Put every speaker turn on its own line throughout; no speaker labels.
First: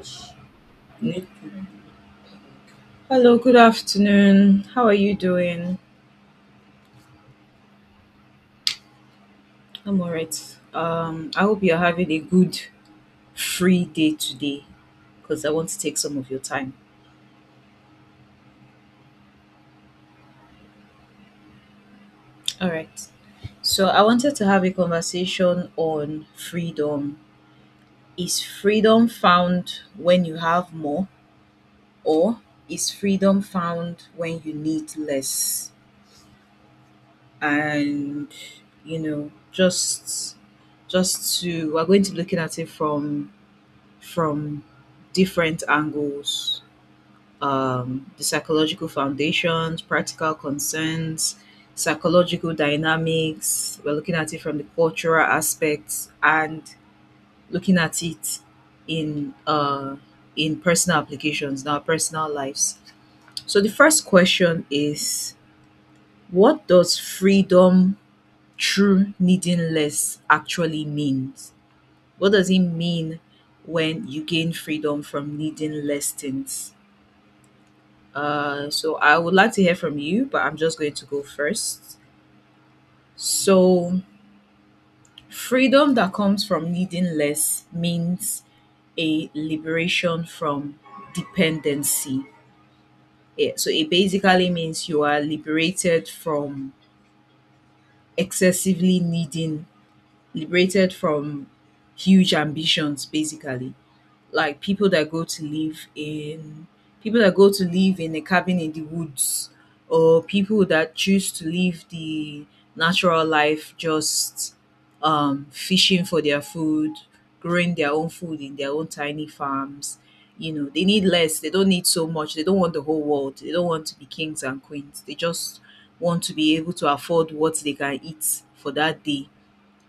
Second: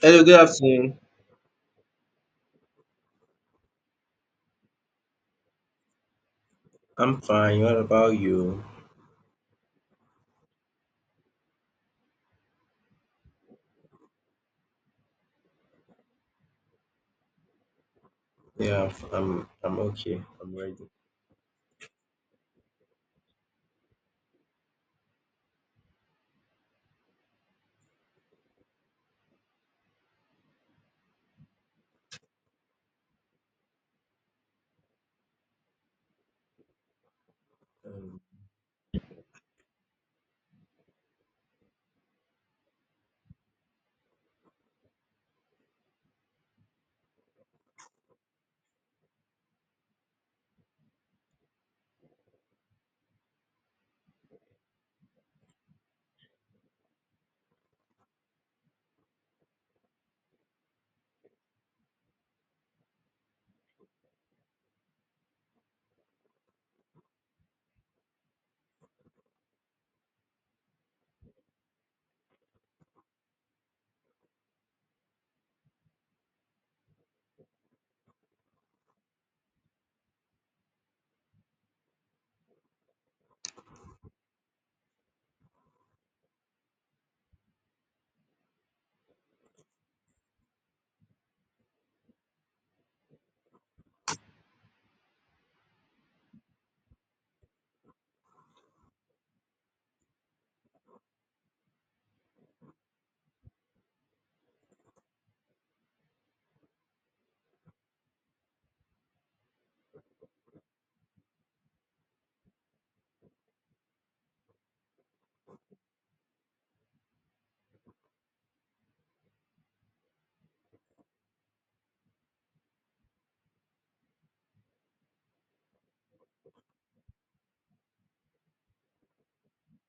Hello, good afternoon.
Nick. Hello, good afternoon. How are you doing?
I'm fine. What about you?
I'm all right. I hope you're having a good free day today because I want to take some of your time.
Yeah, I'm okay. I'm ready.
All right. So, I wanted to have a conversation on freedom. Is freedom found when you have more, or is freedom found when you need less?
Um,
And, you know, just to We're going to be looking at it from different angles, the psychological foundations, practical concerns, psychological dynamics. We're looking at it from the cultural aspects and looking at it in uh, in personal applications, in our personal lives. So the first question is, what does freedom through needing less actually means? What does it mean when you gain freedom from needing less things? So I would like to hear from you, but I'm just going to go first. So, freedom that comes from needing less means a liberation from dependency. Yeah, so it basically means you are liberated from excessively needing, liberated from huge ambitions, basically. Like people that go to live in a cabin in the woods, or people that choose to live the natural life, just fishing for their food, growing their own food in their own tiny farms. You know, they need less. They don't need so much. They don't want the whole world. They don't want to be kings and queens. They just want to be able to afford what they can eat for that day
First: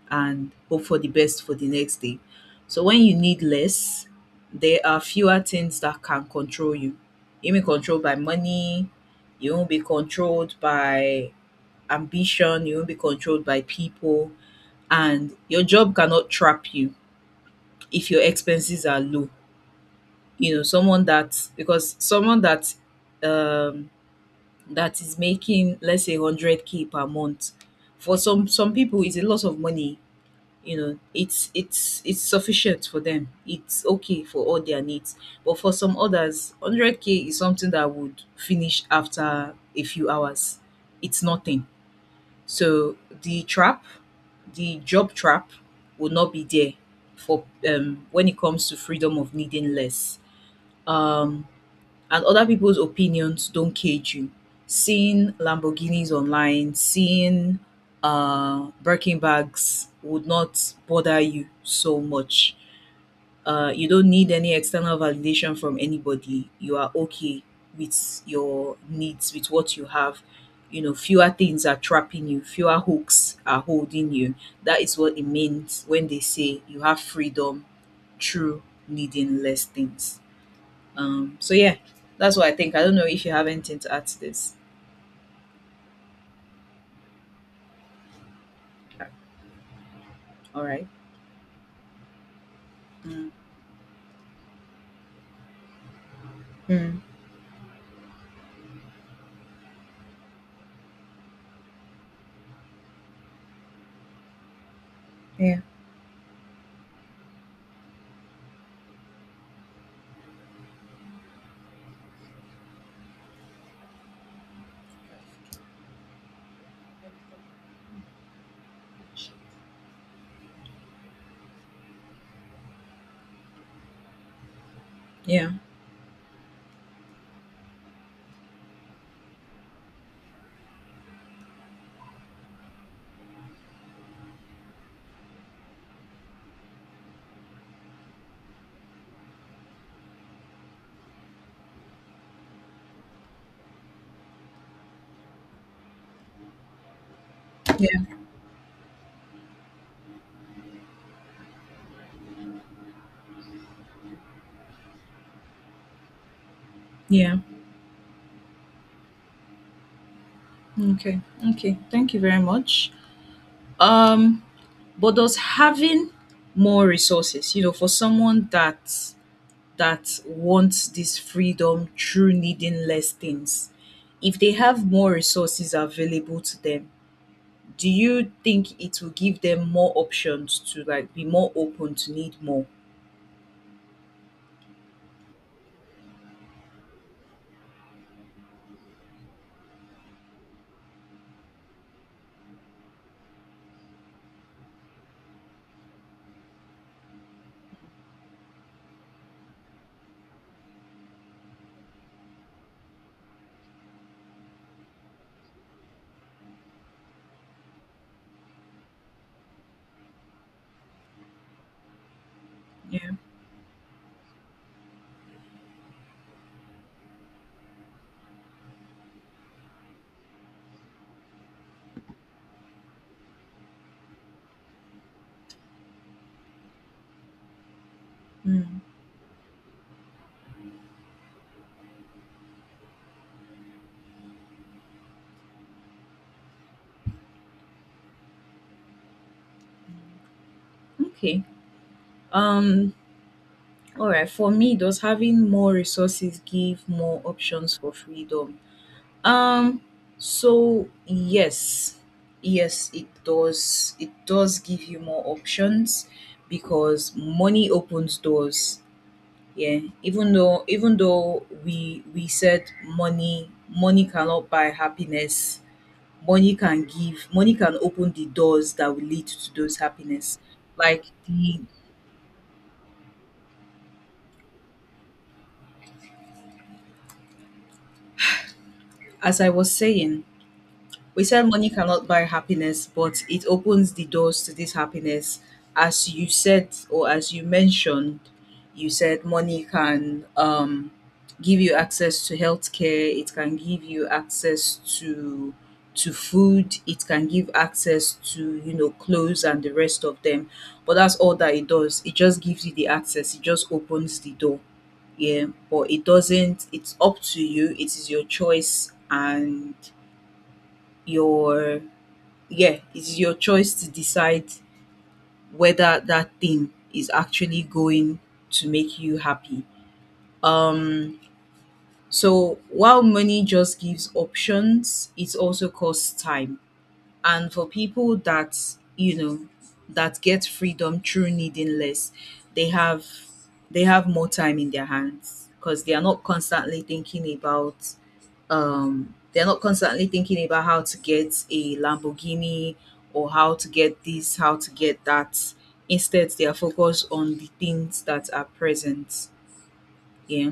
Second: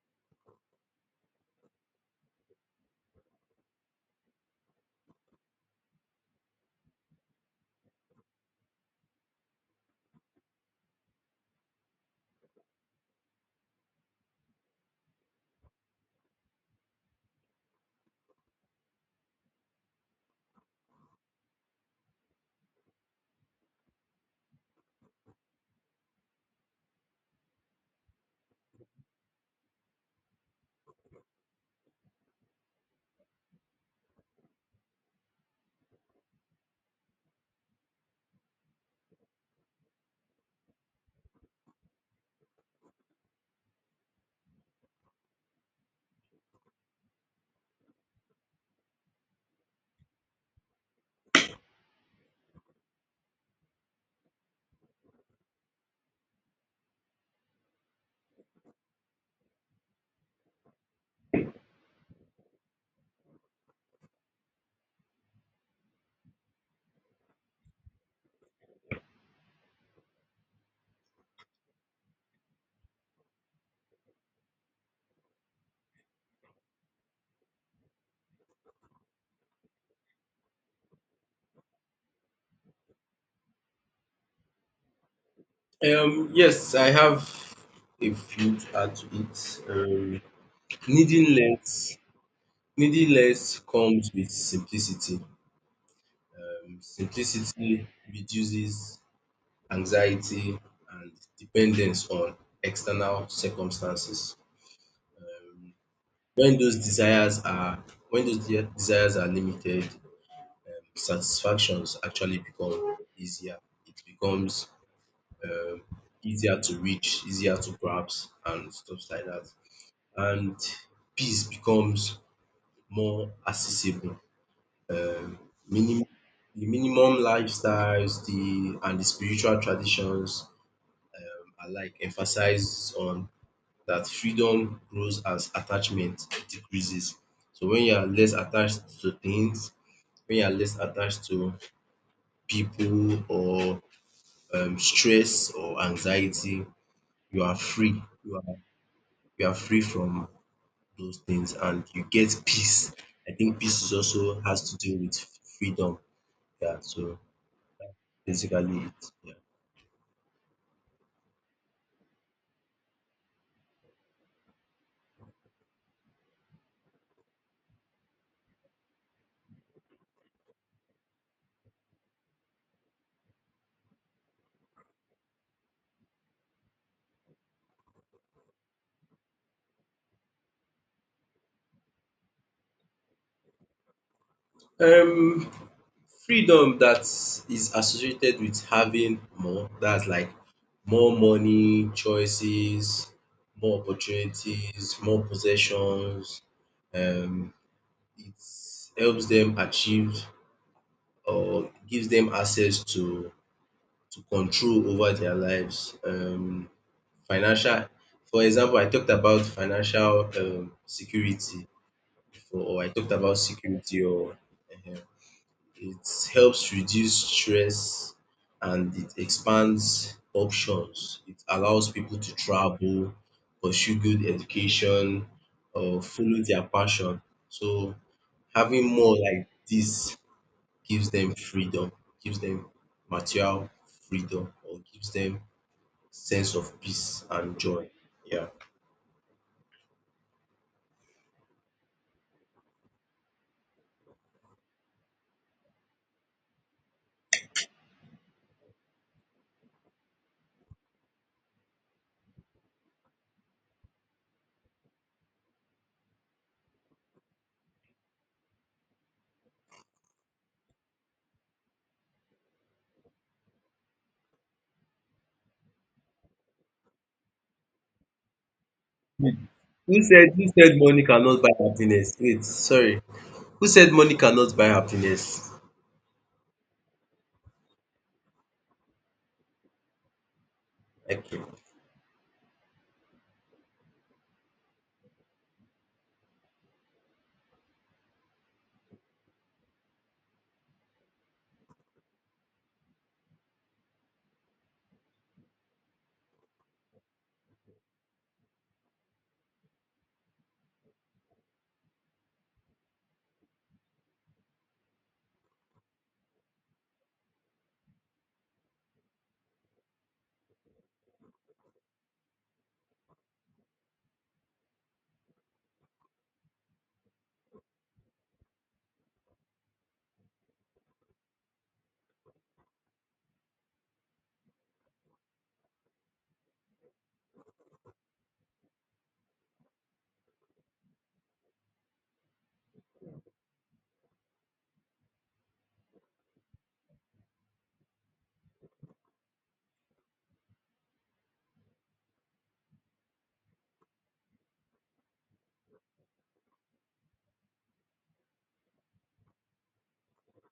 and hope for the best for the next day. So when you need less, there are fewer things that can control you. You may be controlled by money, you won't be controlled by ambition, you won't be controlled by people, and your job cannot trap you if your expenses are low. You know, someone that um that is making, let's say, 100k per month, for some people is a lot of money. You know, it's sufficient for them, it's okay for all their needs. But for some others, 100k is something that would finish after a few hours. It's nothing. So the trap, the job trap, will not be there for, when it comes to freedom of needing less. um and other people's opinions don't cage you. Seeing Lamborghinis online, seeing Birkin bags, would not bother you so much. You don't need any external validation from anybody. You are okay with your needs, with what you have. You know, fewer things are trapping you, fewer hooks are holding you. That is what it means when they say you have freedom through needing less things. So yeah, that's what I think. I don't know if you have anything to add to this.
yes, I have a few to add to it.
All right.
Needing less, needing
Mm.
less comes with simplicity.
Mm.
Simplicity reduces anxiety and dependence on external circumstances.
Yeah.
Um, when those desires are when those de- desires are limited, satisfactions actually become easier. It becomes um easier to reach, easier to grasp and stuff like that. And peace becomes more accessible. Um
Yeah.
minim the minimum lifestyles, the and the spiritual traditions alike emphasize on that freedom grows as attachment decreases. So when you are less attached to things, when you are less attached to people or stress or anxiety, you are free.
Yeah.
You are free from those things, and you get peace. I think peace is also has to do with freedom. Yeah. So
Yeah.
basically, it. Yeah.
Okay. Okay. Thank you very much. Um, but does having more resources, you know, for someone that wants this freedom through needing less things, if they have more resources available to them, do you think it will give them more options to, like, be more open to need more?
Um, freedom that is associated with having more. That's like more money, choices, more opportunities, more possessions. Um, it helps them achieve or gives them access to control over their lives. Financial, for example, I talked about financial security before, or I
Yeah.
talked about security, or um, it helps reduce stress and it expands options. It allows people to travel, pursue good education, or follow their passion. So
Mm.
having more like this gives them freedom, gives them material freedom, or gives them sense of peace and joy. Yeah.
Okay. Um, all right, for me, does having more resources give more options for freedom? Um, so yes, yes, it does. It does give you more options because money opens doors. Yeah, even though we said money cannot buy happiness, money can open the doors that will lead to those
Who said
happiness.
who said money
Like
cannot buy
the,
happiness? Wait, sorry. Who said money cannot buy happiness?
as I was saying, we
Okay.
said money cannot buy happiness, but it opens the doors to this happiness. As you said, or as you mentioned, you said money can, give you access to healthcare. It can give you access to food. It can give access to, you know, clothes and the rest of them. But that's all that it does. It just gives you the access. It just opens the door, yeah, but it doesn't, it's up to you, it is your choice, and your, yeah, it's your choice to decide whether that thing is actually going to make you happy. Um, so while money just gives options, it also costs time. And for people that, you know, that get freedom through needing less, they have, they have more time in their hands because they are not constantly thinking about, they're not constantly thinking about how to get a Lamborghini, or how to get this, how to get that. Instead, they are focused on the things that are present. Yeah.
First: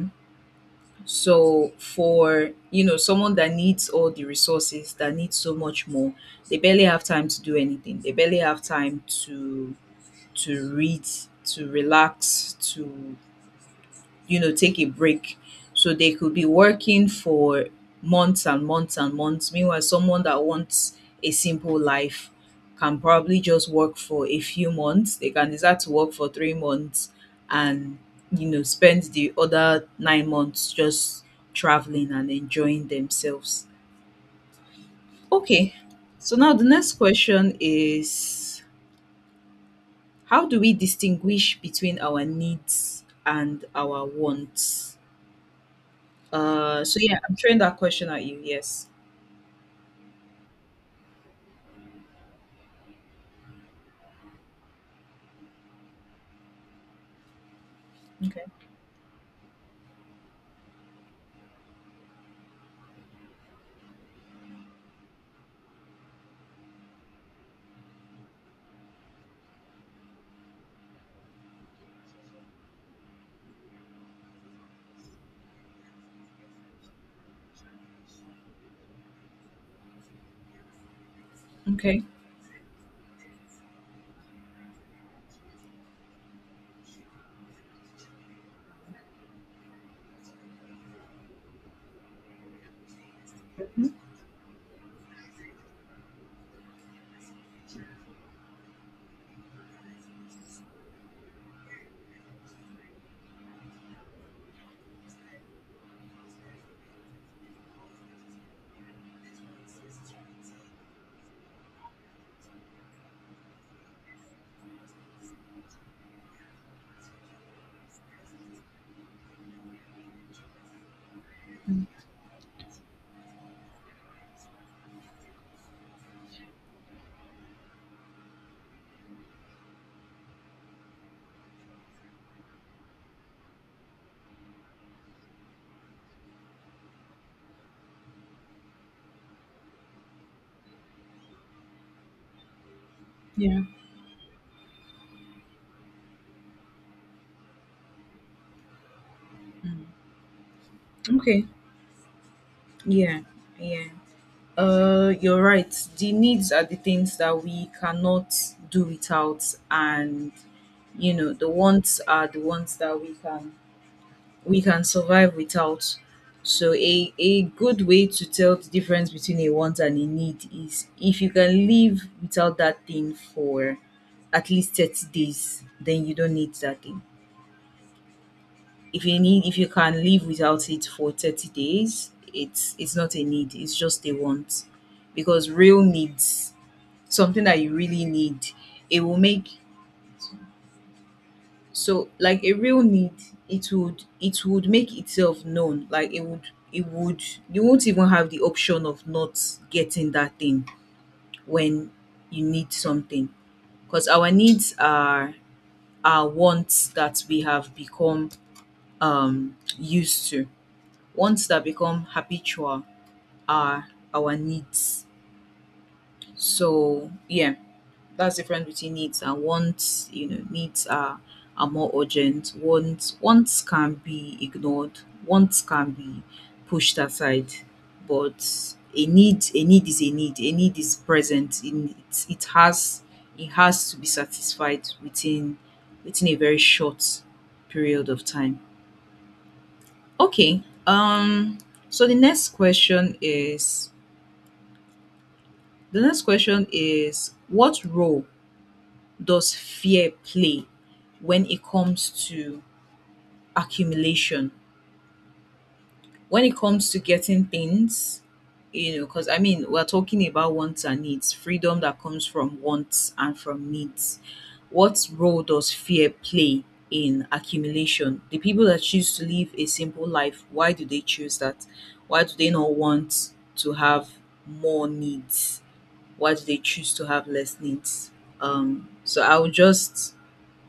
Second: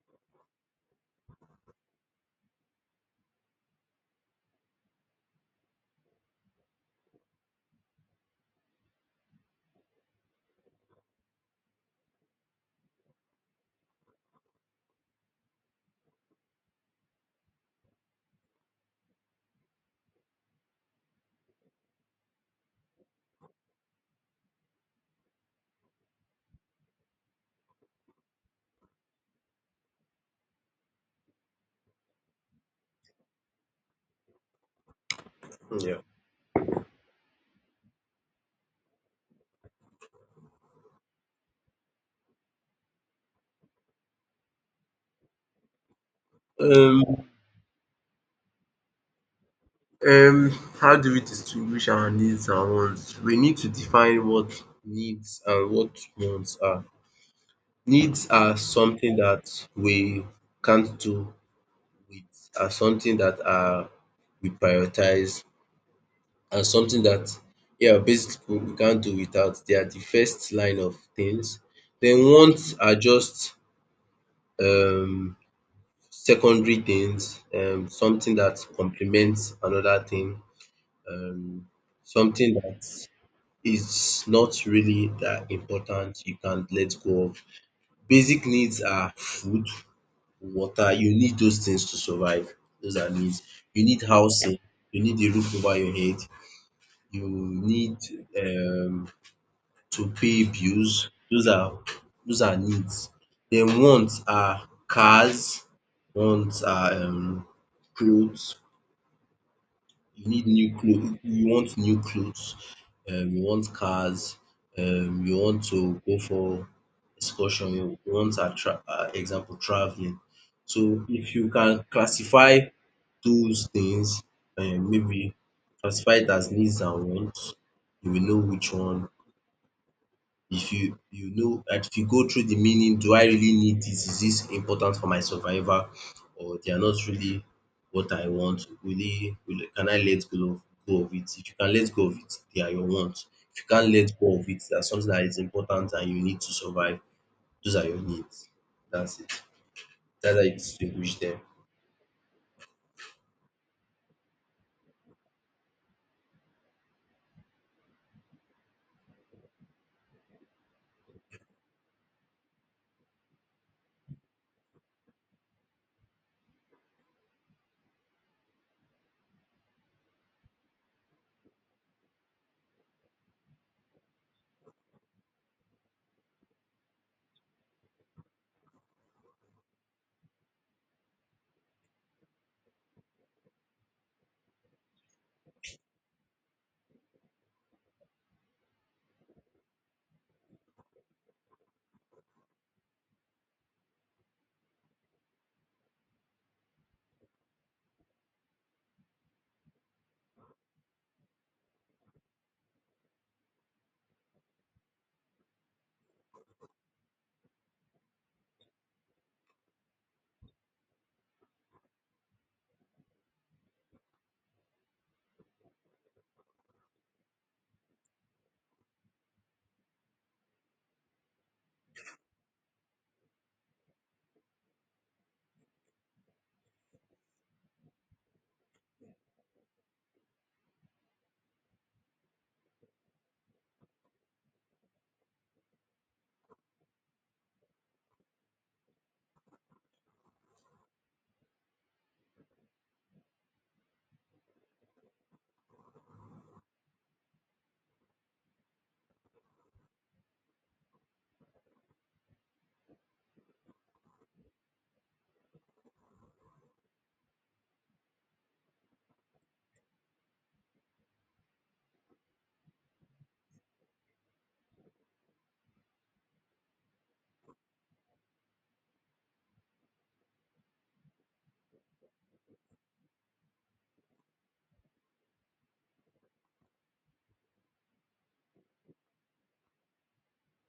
So for, you know, someone that needs all the resources, that needs so much more, they barely have time to do anything. They barely have time to read, to relax, to, you know, take a break. So they could be working for months and months and months. Meanwhile, someone that wants a simple life can probably just work for a few months. They can decide to work for 3 months and, you know, spend the other 9 months just traveling and enjoying themselves. Okay.
Yeah.
So now the next question is, how do we distinguish between our needs and our wants? So
Um
yeah, I'm throwing that question at you. Yes.
um how do we distinguish our needs and wants? We need to define what needs and what wants are. Needs
Okay.
are something that we can't do with, are something that are we prioritize and something that yeah basically we can't do without. They are the first line of things. Then wants are just um secondary things, something that complements another thing, um
Okay.
something that is not really that important you can let go of. Basic needs are food, water, you need those things to survive. Those are needs. You
Mm.
need Yeah. housing, you need a roof over your head, you need um to pay bills. Those are needs. Then wants are cars, wants are clothes. You need new clothes, you want new clothes, you want cars, you want to go for excursion, you want attra example travelling. So if you can classify those things maybe classify it as needs and wants, you will know which one if you you know and if you go through the meaning, do I really need this? Is this important for my survival? Or they are not really what I want? Really, will, can I go of it? If you can let go of it, they are your wants. If
Yeah.
you can't let go of it, that's something that is important and you need to survive. Those are your needs. That's it.
Mm.
That's how you distinguish them.
Okay. Yeah. Yeah. You're right. The needs are the things that we cannot do without, and you know the wants are the ones that we can survive without. So a good way to tell the difference between a want and a need is if you can live without that thing for at least 30 days, then you don't need that thing. If you need, if you can live without it for 30 days, it's not a need, it's just a want. Because real needs, something that you really need, it will make, so like a real need, it would make itself known. Like it would you won't even have the option of not getting that thing when you need something. Because our needs are wants that we have become used to. Ones that become habitual are our needs. So yeah, that's different between needs and wants. You know, needs are more urgent. Wants can be ignored. Wants can be pushed aside, but a need is a need. A need is present. In it, it has to be satisfied within within a very short period of time. Okay. So the next question is, the next question is, what role does fear play when it comes to accumulation? When it comes to getting things, you know, because I mean, we're talking about wants and needs, freedom that comes from wants and from needs. What role does fear play in accumulation? The people that choose to live a simple life, why do they choose that? Why do they not want to have more needs? Why do they choose to have less needs? Um, so I would just,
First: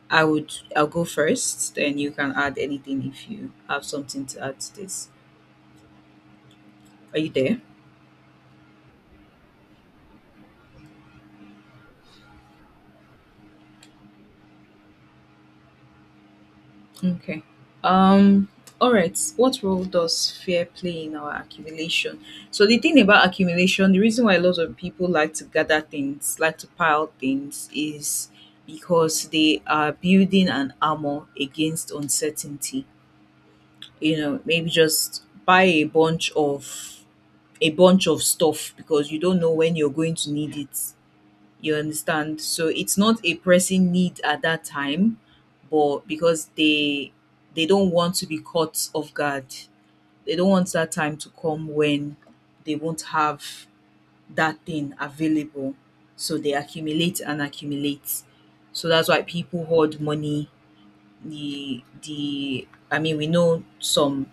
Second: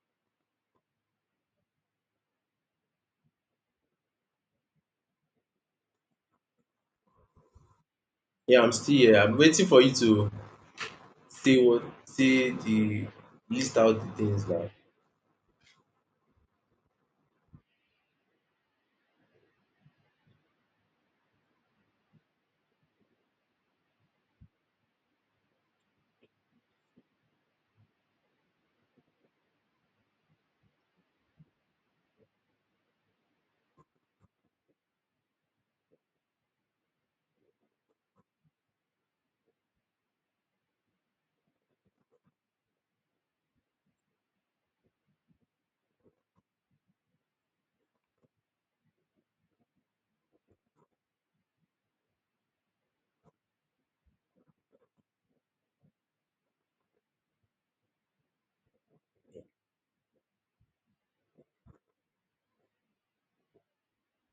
I would, I'll go first, then you can add anything if you have something to add to this. Are you there?
Yeah, I'm still here. I'm waiting for you to say the list out the things now.
Okay. Um. All right. What role does fear play in our accumulation? So the thing about accumulation, the reason why a lot of people like to gather things, like to pile things, is because they are building an armor against uncertainty. You know, maybe just buy a bunch of stuff because you don't know when you're going to need it. You understand? So it's not a pressing need at that time, but because they don't want to be caught off guard. They don't want that time to come when they won't have that thing available. So they accumulate and accumulate. So that's why people hoard money. The I mean, we know some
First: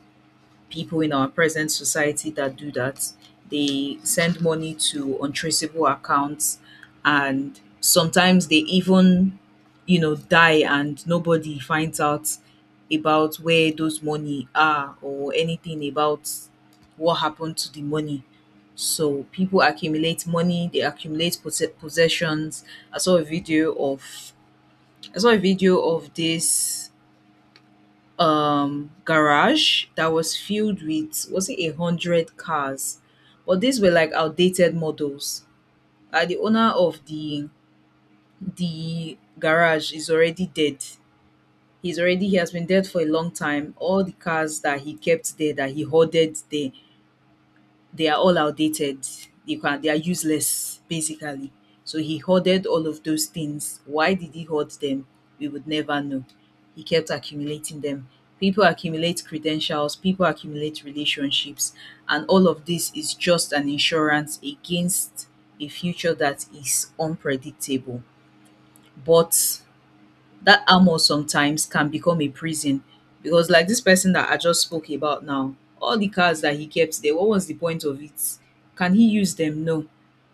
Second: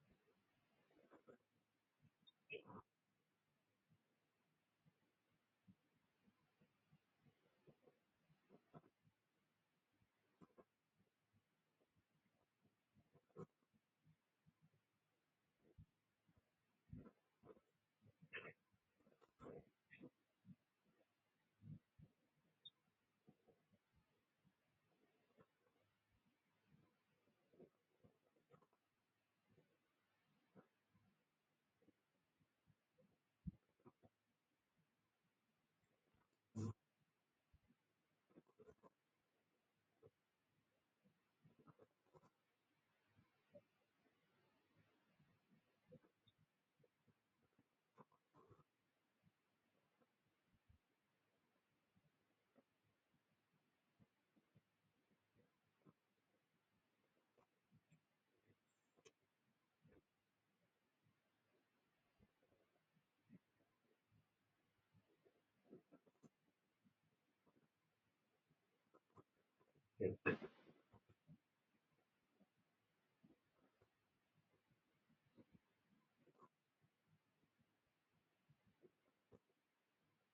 people in our present society that do that. They send money to untraceable accounts, and sometimes they even, you know, die and nobody finds out about where those money are or anything about what happened to the money. So people accumulate money, they accumulate possessions. I saw a video of I saw a video of this garage that was filled with, was it 100 cars, but these were like outdated models. The owner of the garage is already dead. He's already he has been dead for a long time. All the cars that he kept there, that he hoarded there, they are all outdated. They are useless, basically. So he hoarded all of those things. Why did he hoard them? We would never know. He kept accumulating them. People accumulate credentials, people accumulate relationships, and all of this is just an insurance against a future that is unpredictable. But that armor sometimes can become a prison, because like this person that I just spoke about now, all the cars that he kept there, what was the point of it? Can he use them? No.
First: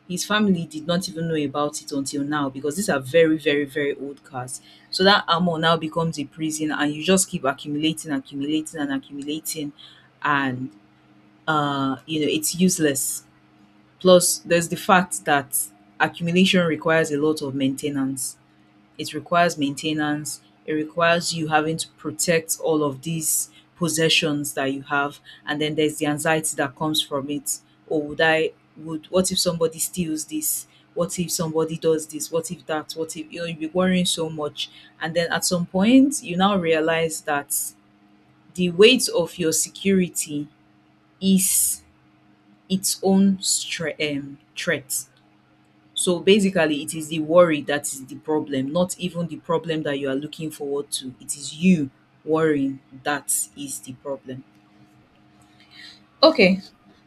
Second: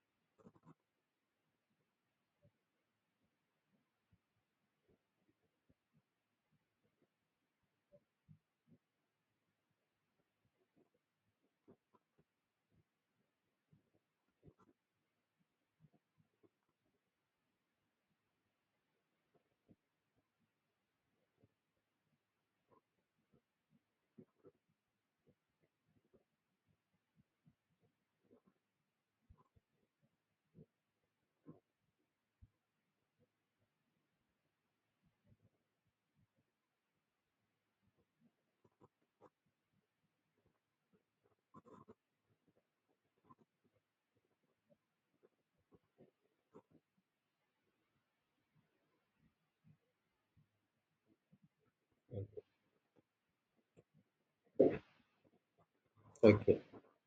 His family did not even know about it until now because these are very, very, very old cars. So that armor now becomes a prison and you just keep accumulating, accumulating and accumulating and it's useless. Plus there's the fact that accumulation requires a lot of maintenance, it requires maintenance, it requires you having to protect all of these possessions that you have, and then there's the anxiety that comes from it. Oh, would I would what if somebody steals this? What if somebody does this? What if that? What if you'll be worrying so much? And then at some point you now realize that the weight of your security is its own threat. So basically, it is the worry that is the problem, not even the problem that you are looking forward to. It is you worrying that is the problem. Okay.
Okay.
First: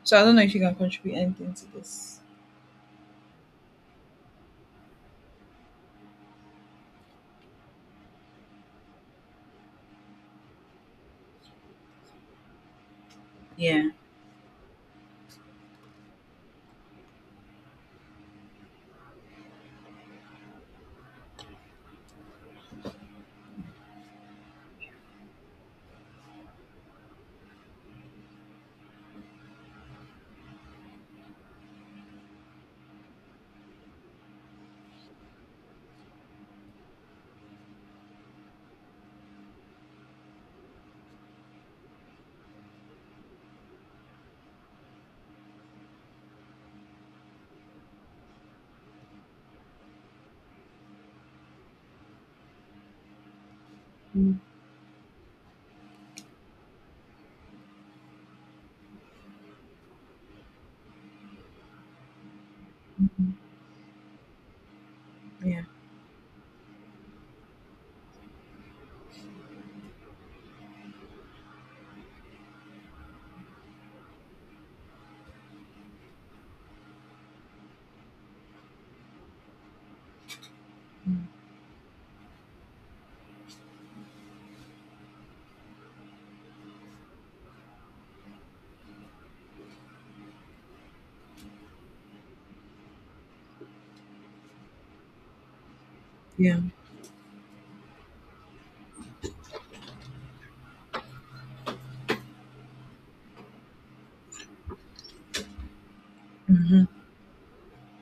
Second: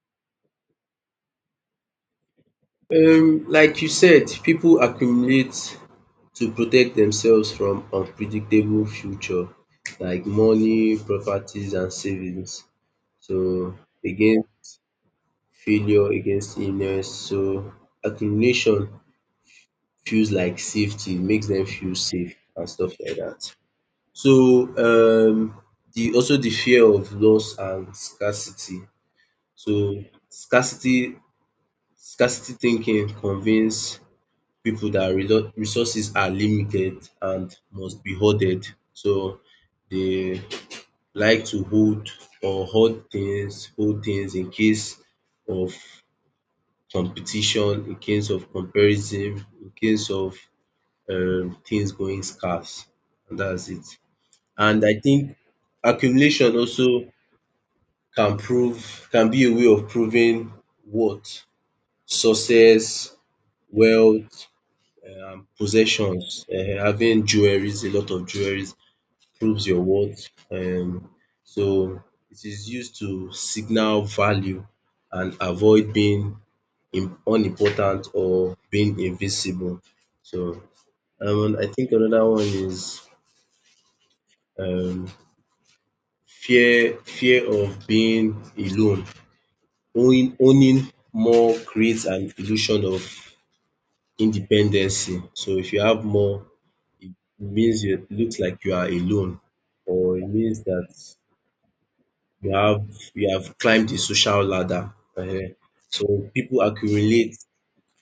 So I don't know if you can contribute anything to this.
Like you said, people accumulate to protect themselves from unpredictable future like money, properties and savings. So
Yeah.
again, failure against illness. So accumulation feels like safety, makes them feel safe and stuff like that. So the also the fear of loss and scarcity. So scarcity scarcity thinking convince people that resources are limited and must be hoarded. So they like to hold or hoard things, hold things in case of competition, in case of comparison, in case of things going scarce. And that's it.
Mm.
And I think accumulation also can be a way of proving what success, wealth,
Yeah.
possessions, having jewelries, a lot of jewelries proves your worth. So it is used to signal value and avoid being im unimportant or being invisible. So
Mm.
I think another one is um fear of being alone. Owning more creates an illusion of independency. So if you have more
Yeah.
it means you it looks like you are alone or it means that you have you have climbed the social ladder. So people
Hmm.
accumulate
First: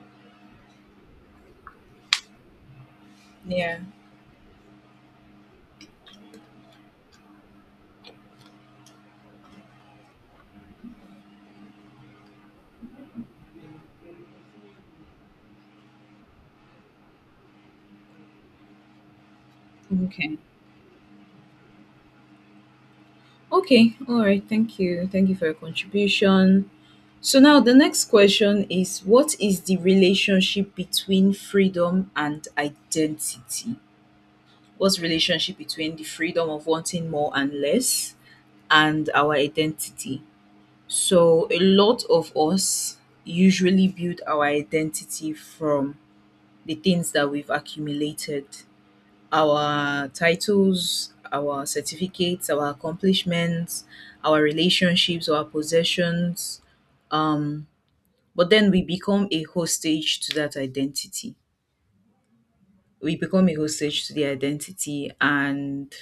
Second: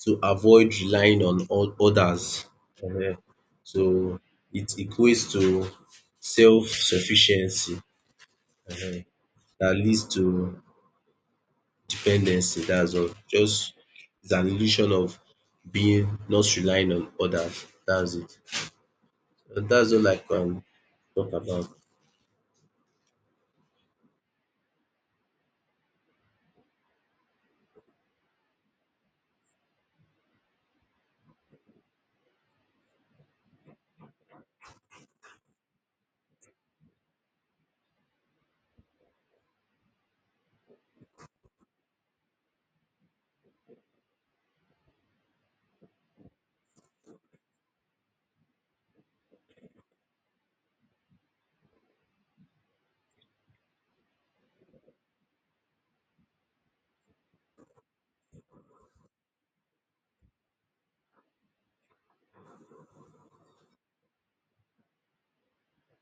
to avoid relying on others. um
Yeah.
So it equates to self-sufficiency um that leads to dependency. That's all. Just it's an illusion of being not relying on others. That's it. That's all I
Okay.
can talk about.
Okay. All right. Thank you. Thank you for your contribution. So now the next question is, what is the relationship between freedom and identity? What's relationship between the freedom of wanting more and less and our identity? So a lot of us usually build our identity from the things that we've accumulated, our titles, our certificates, our accomplishments, our relationships, our possessions, um, but then we become a hostage to that identity. We become a hostage to the identity, and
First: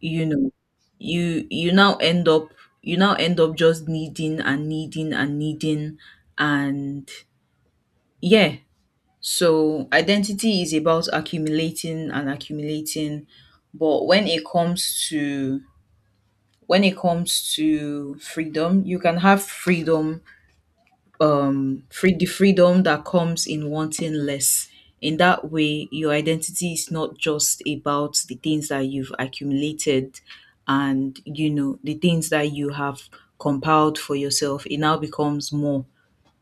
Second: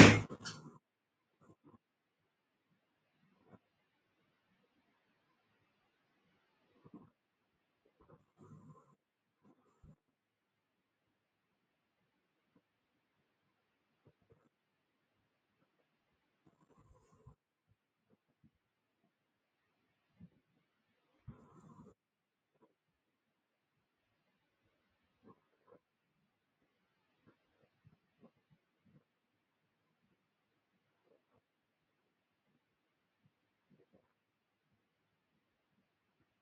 you know you now end up, you now end up just needing and needing and needing, and yeah, so identity is about accumulating and accumulating. But when it comes to, when it comes to freedom, you can have freedom, free the freedom that comes in wanting less. In that way, your identity is not just about the things that you've accumulated and the things that you have compiled for yourself. It now becomes more.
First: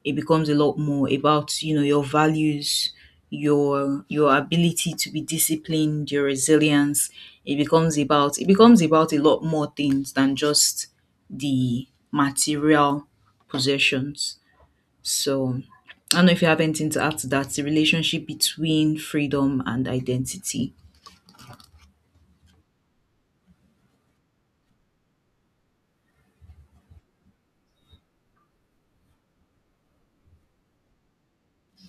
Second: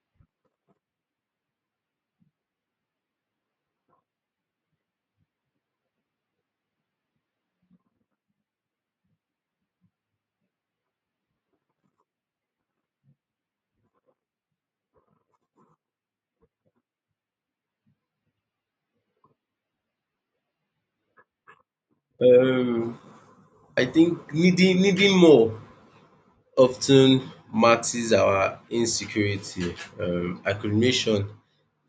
It becomes a lot more about your values, your ability to be disciplined, your resilience. It becomes about a lot more things than just the material possessions. So I don't know if you have anything to add to that, the relationship between freedom and identity.
Um I think needing more often matches our insecurity. Accumulation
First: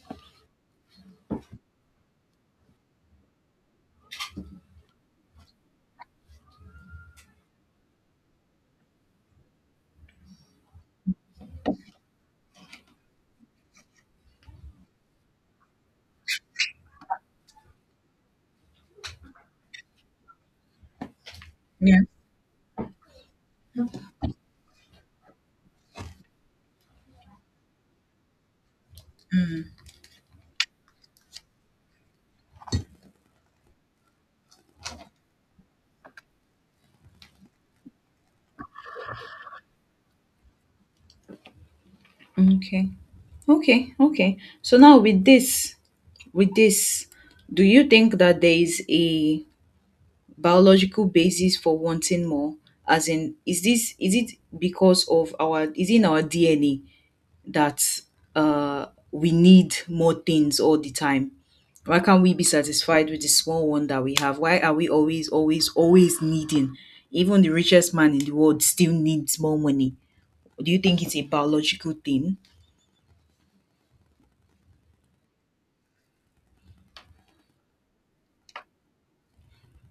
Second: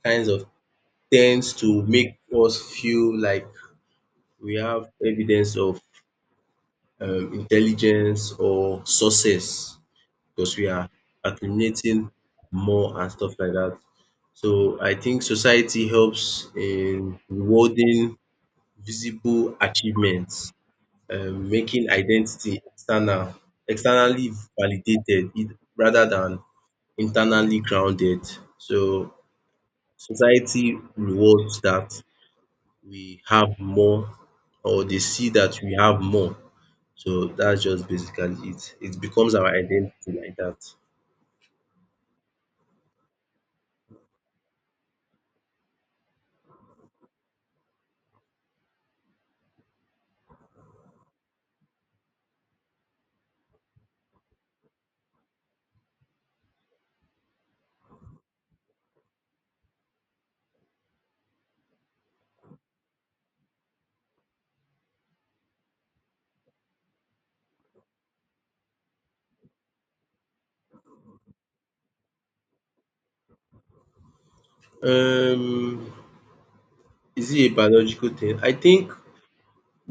kinds of tends to make us feel like we have evidence of intelligence or success because we are accumulating more and stuff like that. So I think society helps in rewarding visible achievements, making
Yeah.
identity external, externally validated it, rather than internally grounded. So society rewards that we have more, or they see that we have more. So that's just basically it. It becomes our identity like that.
Okay. Okay. Okay. So now with this, do you think that there is a biological basis for wanting more? As in, is it because of our, is it in our DNA that uh, we need more things all the time? Why can't we be satisfied with the small one that we have? Why are we always, always, always needing? Even the richest man in the world still needs more money. Do you think it's a biological thing?
Um, is it a biological thing? I think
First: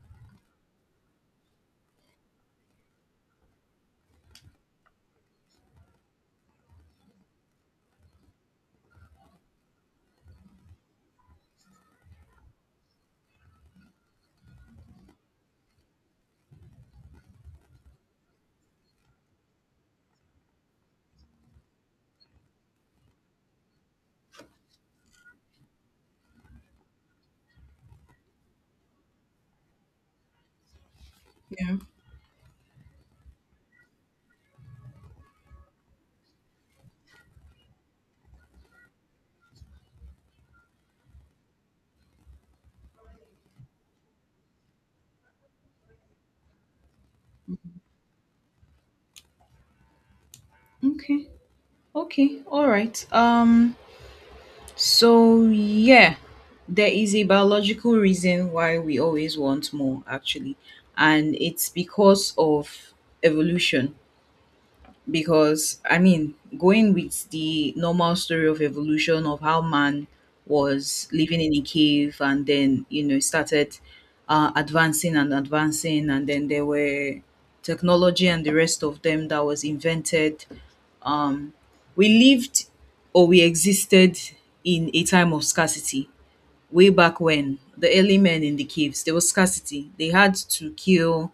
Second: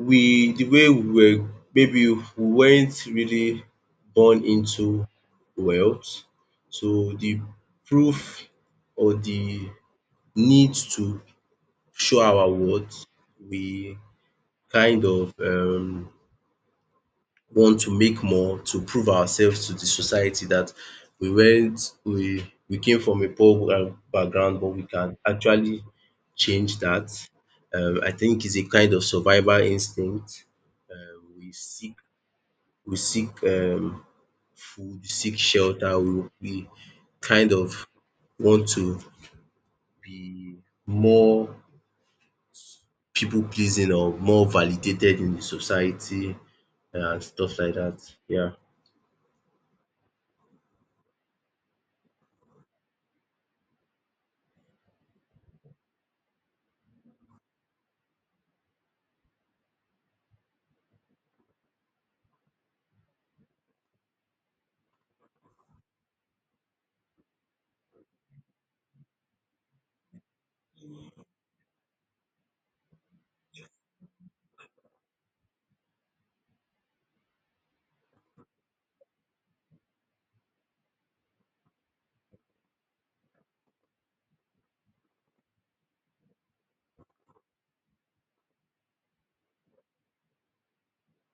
we the way we were maybe we weren't really born into wealth. So the proof or the need to show our worth, we kind of want to make more to prove ourselves to the society that we weren't we came from a poor background but we can actually change that. I think it's a kind of survival instinct. um We seek we seek food, we seek shelter, we kind of want to be more people pleasing or more validated in the society, and stuff like that. Yeah.
Okay. Okay. All right. So yeah, there is a biological reason why we always want more actually, and it's because of evolution. Because I mean, going with the normal story of evolution of how man was living in a cave and then started advancing and advancing, and then there were technology and the rest of them that was invented. Um, we lived, or we existed in a time of scarcity. Way back when the early men in the caves, there was scarcity. They had to kill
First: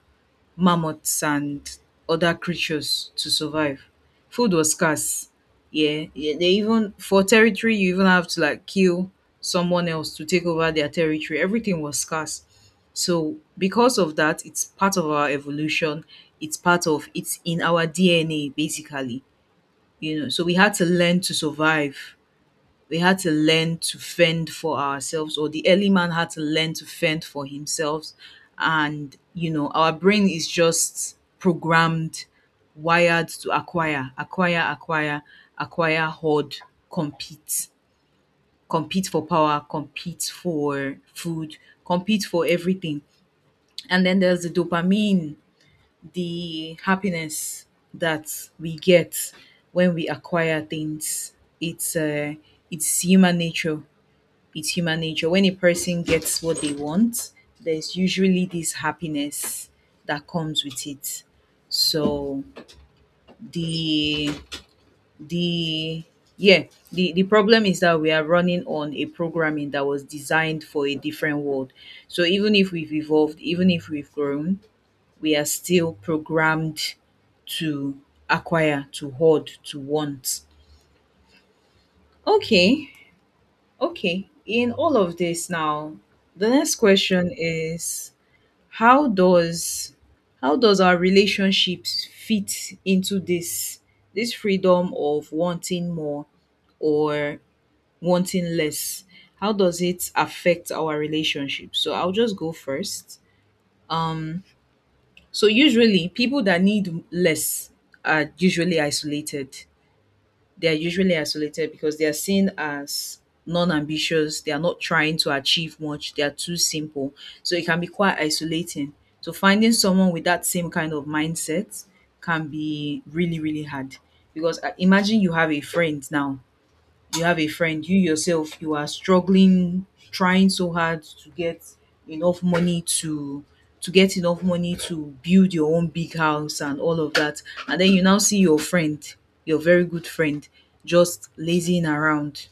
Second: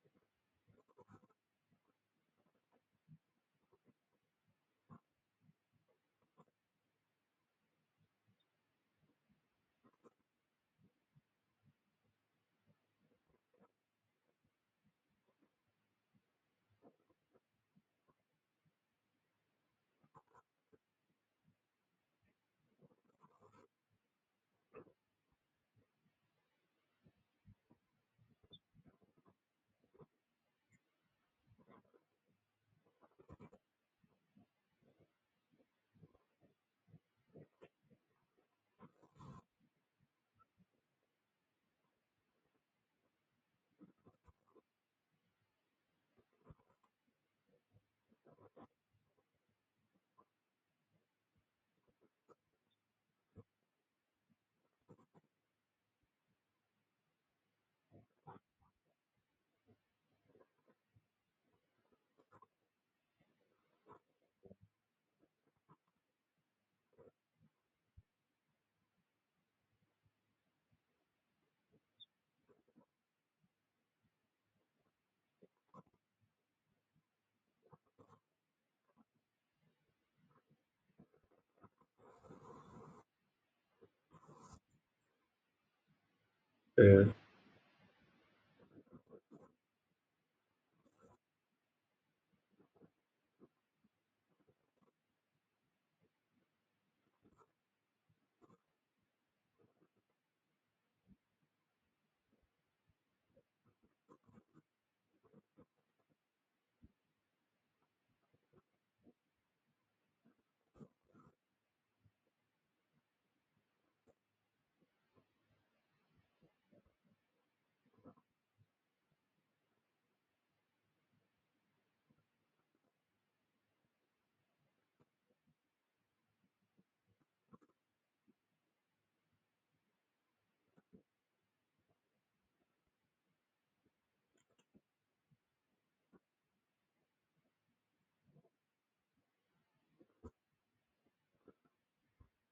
mammoths and other creatures to survive. Food was scarce. Yeah, yeah, they even for territory, you even have to like kill someone else to take over their territory. Everything was scarce. So because of that, it's part of our evolution. It's part of it's in our DNA basically. You know, so we had to learn to survive, we had to learn to fend for ourselves, or the early man had to learn to fend for himself. And, you know, our brain is just programmed, wired to acquire, acquire, acquire, acquire, hoard, compete, compete for power, compete for food, compete for everything. And then there's the dopamine, the happiness that we get when we acquire things. It's uh, it's human nature, it's human nature. When a person gets what they want, there's usually this happiness that comes with it. So the the yeah, the problem is that we are running on a programming that was designed for a different world. So even if we've evolved, even if we've grown, we are still programmed to acquire, to hoard, to want. Okay, okay. In all of this now, the next
um
question is, how does, how does our relationships fit into this, this freedom of wanting more or wanting less? How does it affect our relationships? So I'll just go first. Um so usually people that need less are usually isolated. They are usually isolated because they are seen as non-ambitious. They are not trying to achieve much. They are too simple. So it can be quite isolating. So finding someone with that same kind of mindset can be really, really hard. Because imagine you have a friend now, you have a friend, you yourself, you are struggling trying so hard to get enough money to get enough money to build your own big house and all of that, and then you now see your friend, your very good friend, just lazing around,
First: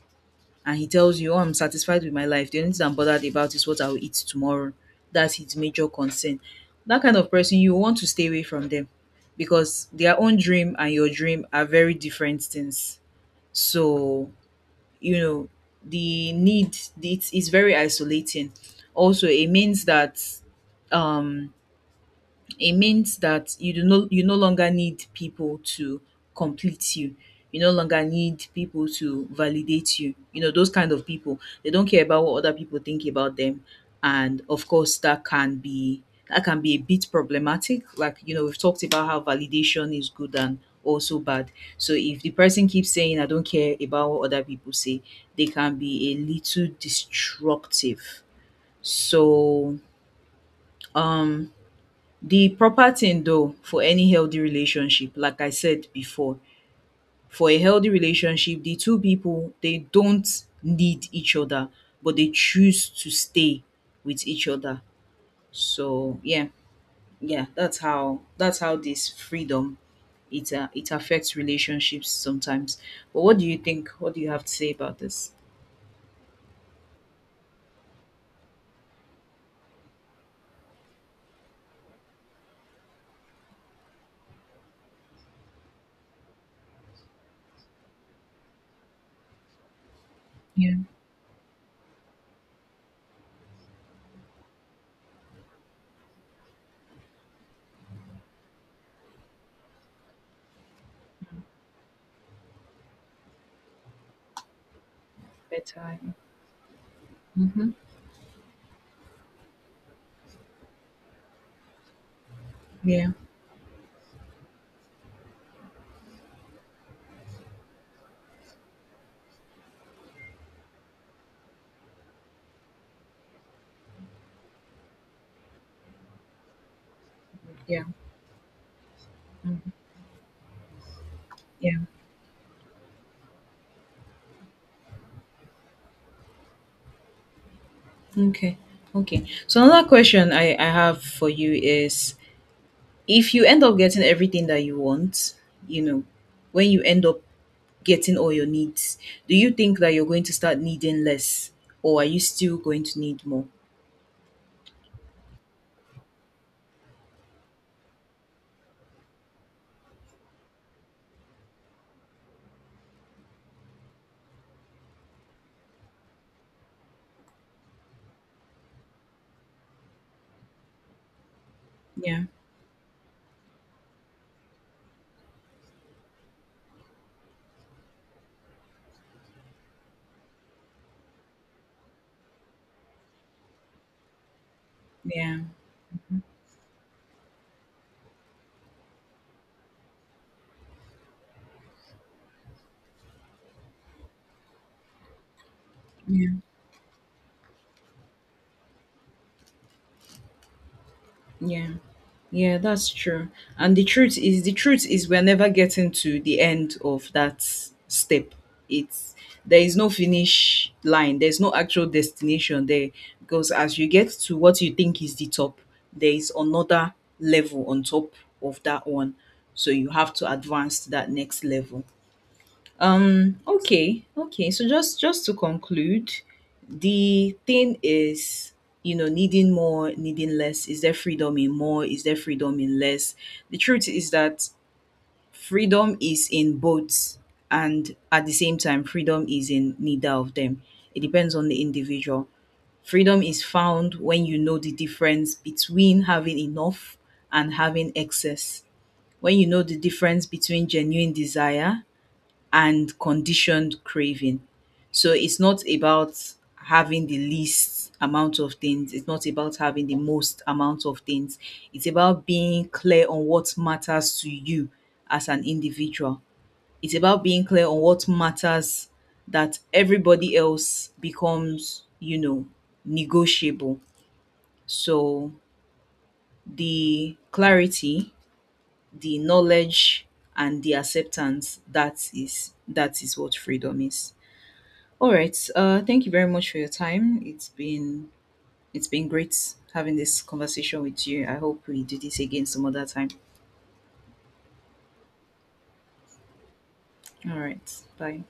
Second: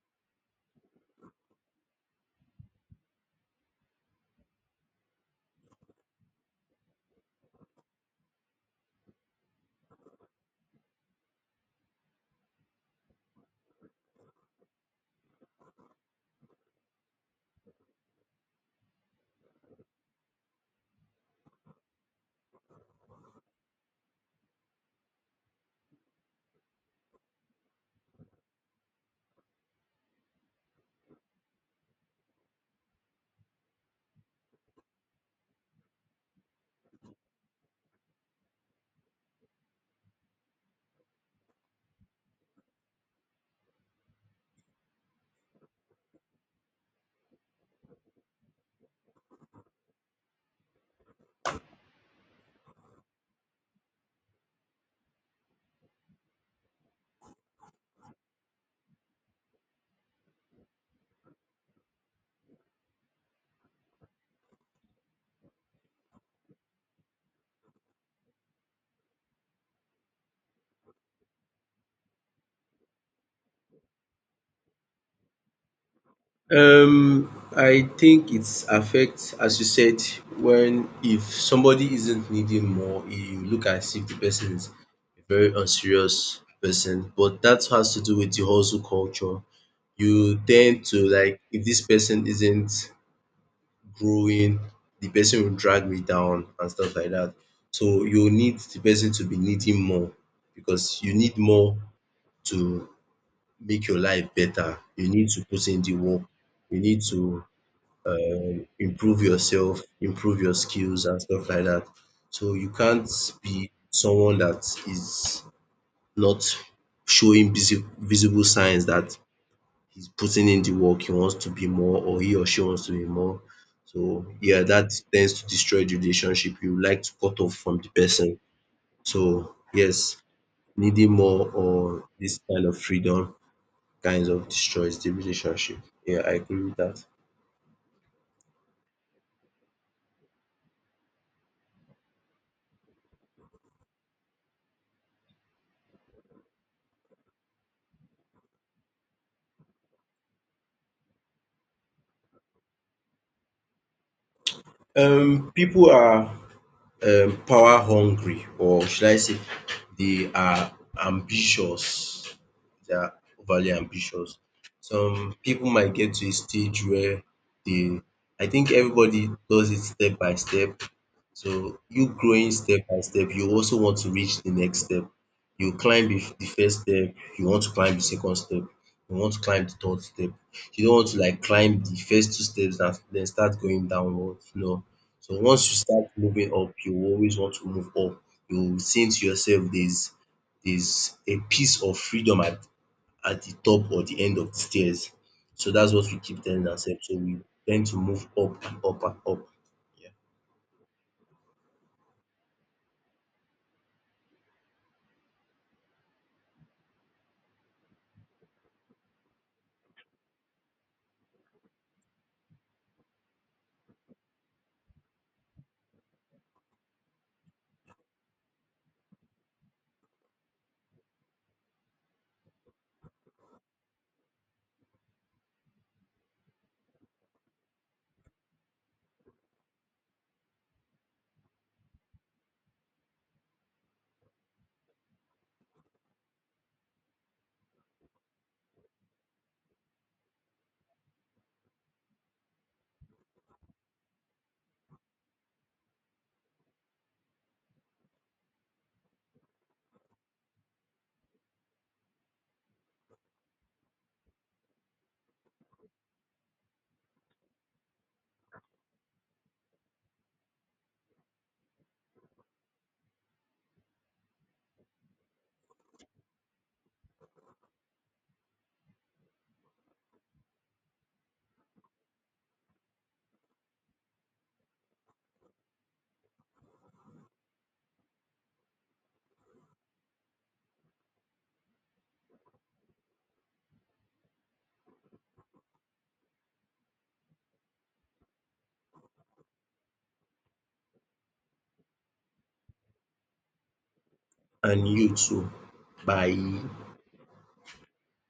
and he tells you, oh, I'm satisfied with my life, the only thing I'm bothered about is what I'll eat tomorrow, that's his major concern. That kind of person, you want to stay away from them, because their own dream and your dream are very different things. So, you know, the need, it is very isolating. Also, it means that, um, it means that you no longer need people to complete you. You no longer need people to validate you. You know, those kind of people. They don't care about what other people think about them. And of course that can be, that can be a bit problematic. Like, you know, we've talked about how validation is good and also bad. So if the person keeps saying I don't care about what other people say, they can be a little destructive. So, um, the proper thing though for any healthy relationship, like I said before, for a healthy relationship, the two people, they don't need each other, but they choose to stay with each other. So yeah, yeah, that's how, that's how this freedom, it it affects relationships sometimes. But what do you think? What do you have to say about this?
I think it's affects as you said when if somebody isn't needing more you look as if the person is a very unserious person but that has to do with the hustle culture. You
Yeah,
tend to like if this person isn't growing the person will drag me down and stuff like that. So you need the person to be needing more because you need more to make your life better. You need to put in the
better.
work. You need to
Mm-hmm.
improve yourself, improve your skills and stuff like that. So you
Yeah,
can't be someone that is not showing visible signs that he's putting in the work he wants to be more or he or she wants to be more. So yeah, that tends to destroy the relationship. You like to cut off from
yeah,
the person. So yes, needing more
yeah.
or this kind of freedom kinds of destroys the relationship. Yeah, I agree with that.
Okay, okay. So another question I have for you is, if you end up getting everything that you want, you know, when you end up getting all your needs, do you think that you're going to start needing less, or are you still going to need more?
People are power hungry or should I say they are ambitious, they are overly ambitious. Some people might get to a stage where they I think everybody does it step by step. So you
Yeah,
growing step by step, you also want to reach the next step. You climb the first step, you want to climb the second step, you want to climb the third step. You don't want to like climb the first two steps and then start going downwards, no.
yeah,
So once you start moving up, you will always want to move up. You will think to yourself there's a piece of freedom at the top or the end of the stairs. So that's what we
yeah.
keep telling ourselves. So we tend to move up and up and up. Yeah.
Yeah. Yeah, that's true. And the truth is, the truth is, we're never getting to the end of that step. It's, there is no finish line. There's no actual destination there, because as you get to what you think is the top, there is another level on top of that one. So you have to advance to that next level. Okay, okay. So just to conclude, the thing is, you know, needing more, needing less. Is there freedom in more? Is there freedom in less? The truth is that freedom is in both, and at the same time, freedom is in neither of them. It depends on the individual. Freedom is found when you know the difference between having enough and having excess. When you know the difference between genuine desire and conditioned craving. So it's not about having the least amount of things, it's not about having the most amount of things. It's about being clear on what matters to you as an individual. It's about being clear on what matters, that everybody else becomes, you know, negotiable. So the clarity, the knowledge and the acceptance, that is, that is what freedom is. All right. Thank you very much for your time. It's been, it's been great having this conversation with you. I hope we do this again some other time.
And you too. Bye.
All right. Bye.